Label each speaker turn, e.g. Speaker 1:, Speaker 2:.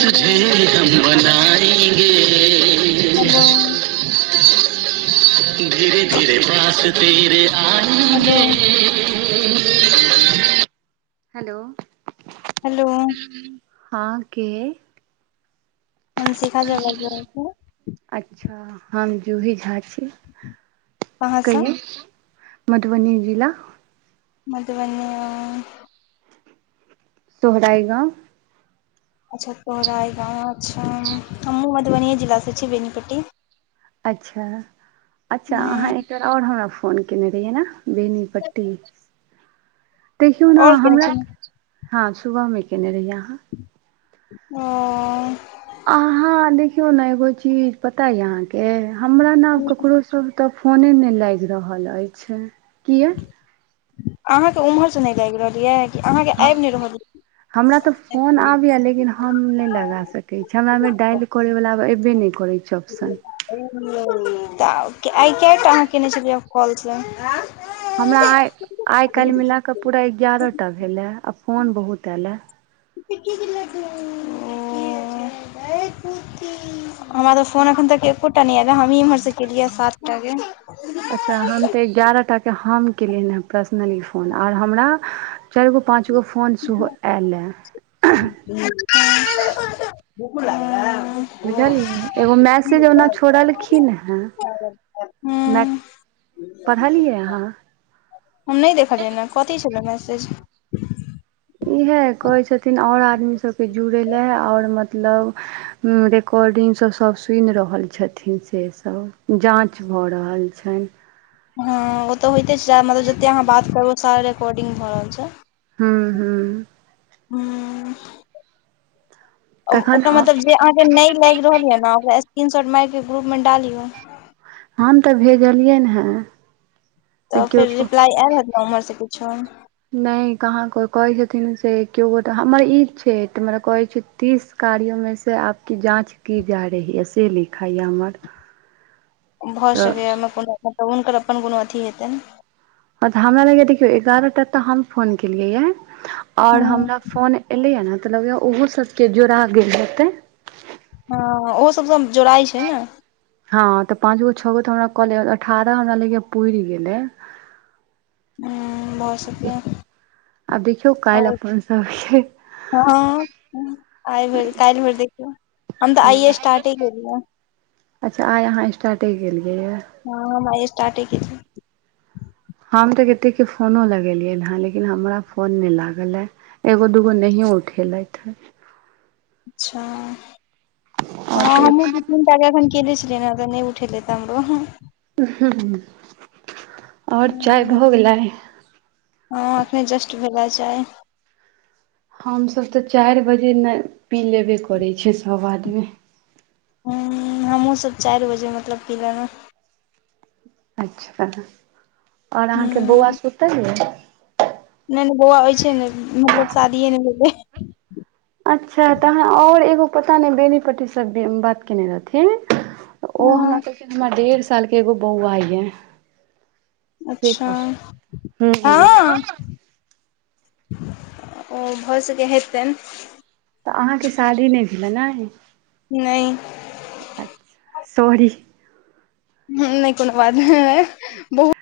Speaker 1: Hello hello
Speaker 2: [inaudible] [inaudible]
Speaker 1: hello
Speaker 2: hello
Speaker 1: hello
Speaker 2: हाँ के
Speaker 1: हम शिखा झा बाइज रहल छी
Speaker 2: अच्छऽ हम जूही झा छी
Speaker 1: कहाँसँ
Speaker 2: कहियो मधुबनी जिला
Speaker 1: मधुबनी यो
Speaker 2: तोहराय गाँव
Speaker 1: अच्छ सोहराय गाँव अच्छा हमहुँ मधुबनीेये जिला से छी बेनीपट्टी।
Speaker 2: अच्छऽ अच्छऽ अहाँ एक दिन आओर हमरा फोन केने रहियै नैय। बेनी पट्टी। देखियौ नैय
Speaker 1: आओर केहन
Speaker 2: हमरा
Speaker 1: छै
Speaker 2: हाँ सुबह मे केने रहियै आहाँ।
Speaker 1: ओ
Speaker 2: अहाँ देखियौ ने एगो चीज पता ये अहाँ के हमरा नऽ आब ककरो स तऽ फोने नहि लागि रहल अछि किया
Speaker 1: अहाँ कऽ उम्हर से ने गाबि रहल यै
Speaker 2: हँ हमरा तऽ फोन आबय ये लेकिन हम नहि लगा सकै छी हमरा मे डाायल करे वला आब एबे नहि करै छैय ऑप्शन
Speaker 1: तऽ आइ कैयटा अहाँ कने छलियैहें कॉल सऽ
Speaker 2: हमरा आइ आइ काल्हि मिलाकऽ पूरा एगारह टा भेल ये आ फोन बहुत ऐल ये
Speaker 1: [unintelligible] ओ हमरा तऽ फोन एखन तक एकोटा नहि ऐल ये हमही इम्हर से केलियैये सात टा के
Speaker 2: अच्छऽ हम तऽ एगारह टा के हम केलियै हँ प्रसनली फोन आर हमरा चारि गो पाँचगो फोन सेहो ऐल यऽ
Speaker 1: [unintelligible] भूखो लागल यऽ
Speaker 2: बुझलही एगो मैसेज ओना छोड़लखिन हेँ
Speaker 1: [unintelligible]
Speaker 2: नैय पढ़लियै अहाँ।
Speaker 1: हम नैय देखलियैन हें कथी छलै मैसेज।
Speaker 2: इहे कहै छथिन्ह आओर आदमी सभके जुड़ै लय आओर मतलब। रिकॉर्डिंग सभ सब सुनि रहल छथिन्ह से सभ जाँच भऽ रहल छैय।
Speaker 1: हँ ओ तऽ होइते छैय जा मतलब जते अहाँ बात के अनुसारे रिकॉर्डिंग भऽ रहल छैय।
Speaker 2: हूँ हूँ
Speaker 1: हूँ
Speaker 2: तखन
Speaker 1: ओकर मतलब जे जे अहाँकेँ नैय लागि रहल ये ने ओकरा स्क्रीन शॉट मारि के ग्रुपमे डालियौ
Speaker 2: आ हम तऽ भेजलियैन हें
Speaker 1: तऽ फेर रिप्लाई ऐल हैत नऽ ओम्हर से किछो
Speaker 2: नहि कहाँ कोय कहै छथिन से केओ गोटा हमर ई छैतऽ हमर कहैय छैय तीस कार्यो में से आप की जाँच की जा रही है से लिखाय ये हमर
Speaker 1: भऽ
Speaker 2: तऽ
Speaker 1: सकैएमे कोनो मतलब हुनकर अपन कोनो अथी हेतै ने
Speaker 2: तऽ हमरा लग देखियौ एगारह टा तऽ हम फोन केलियै यऽ आओर
Speaker 1: हूँ
Speaker 2: हमरा फोन एलै हऽ ने तऽ लगै ओहो सबके जोड़ा गेल हेतै,
Speaker 1: हँ ओहो सब सब जोड़ाइ छै नऽ।
Speaker 2: हँ तऽ पाँच गो छओ गो तऽ हमरा के अठारह हमरा ले पुर गेलै
Speaker 1: भऽ सकैये
Speaker 2: आब देखियौ कालल
Speaker 1: आओर
Speaker 2: अपन सब छै,
Speaker 1: हँ आइ भर काल्हि भर देखियौ हम तऽ आइए स्टार्टे गेलियै
Speaker 2: अच्छा आइ अहाँ स्टार्टे गेलियै यऽ
Speaker 1: हँँ स्टारट ही क
Speaker 2: हम तऽ कतेकके फोनो लगेलियै हेँ लेकिन हमरा फोन नहि लागल हे एगो दूगो नहि उठेलते
Speaker 1: अच्छा
Speaker 2: आओर
Speaker 1: हँ
Speaker 2: कहियौ
Speaker 1: हमहुँ ताके एन केलने छलि ने ओ तऽ नहि उठ लेत हमरोँ
Speaker 2: ह आओर चाय भऽ गेलै।
Speaker 1: हँ एखने जस्ट भेलै चाय
Speaker 2: हमसभ तऽ चारि बजे ने पी लेबे करै छै सभ आदमी
Speaker 1: हुं हमहुँ सब चारि बजे मतलब पिलेलहु,
Speaker 2: अच्छा आओर अहाँके बौआ
Speaker 1: हूँ
Speaker 2: सुतल यऽ
Speaker 1: नहि नहि बौआ होइ छै ने मतलब शादिए नहि भेलै
Speaker 2: अच्छा तऽ अहाँ आओर एगो पता नहि बेनी पट्टीसँ बात केयने रहथिन ओ हमरा
Speaker 1: हँ
Speaker 2: कहलखिन हमरा डेढ़ सालके एगो बौआ यऽ
Speaker 1: अच्छा हँ। ओ भऽ सके हेतनि
Speaker 2: तऽ अहाँके शादी नहि भेलै नै
Speaker 1: नहि।
Speaker 2: सॉरी,
Speaker 1: ह नहि कोनो बात नहि बहुत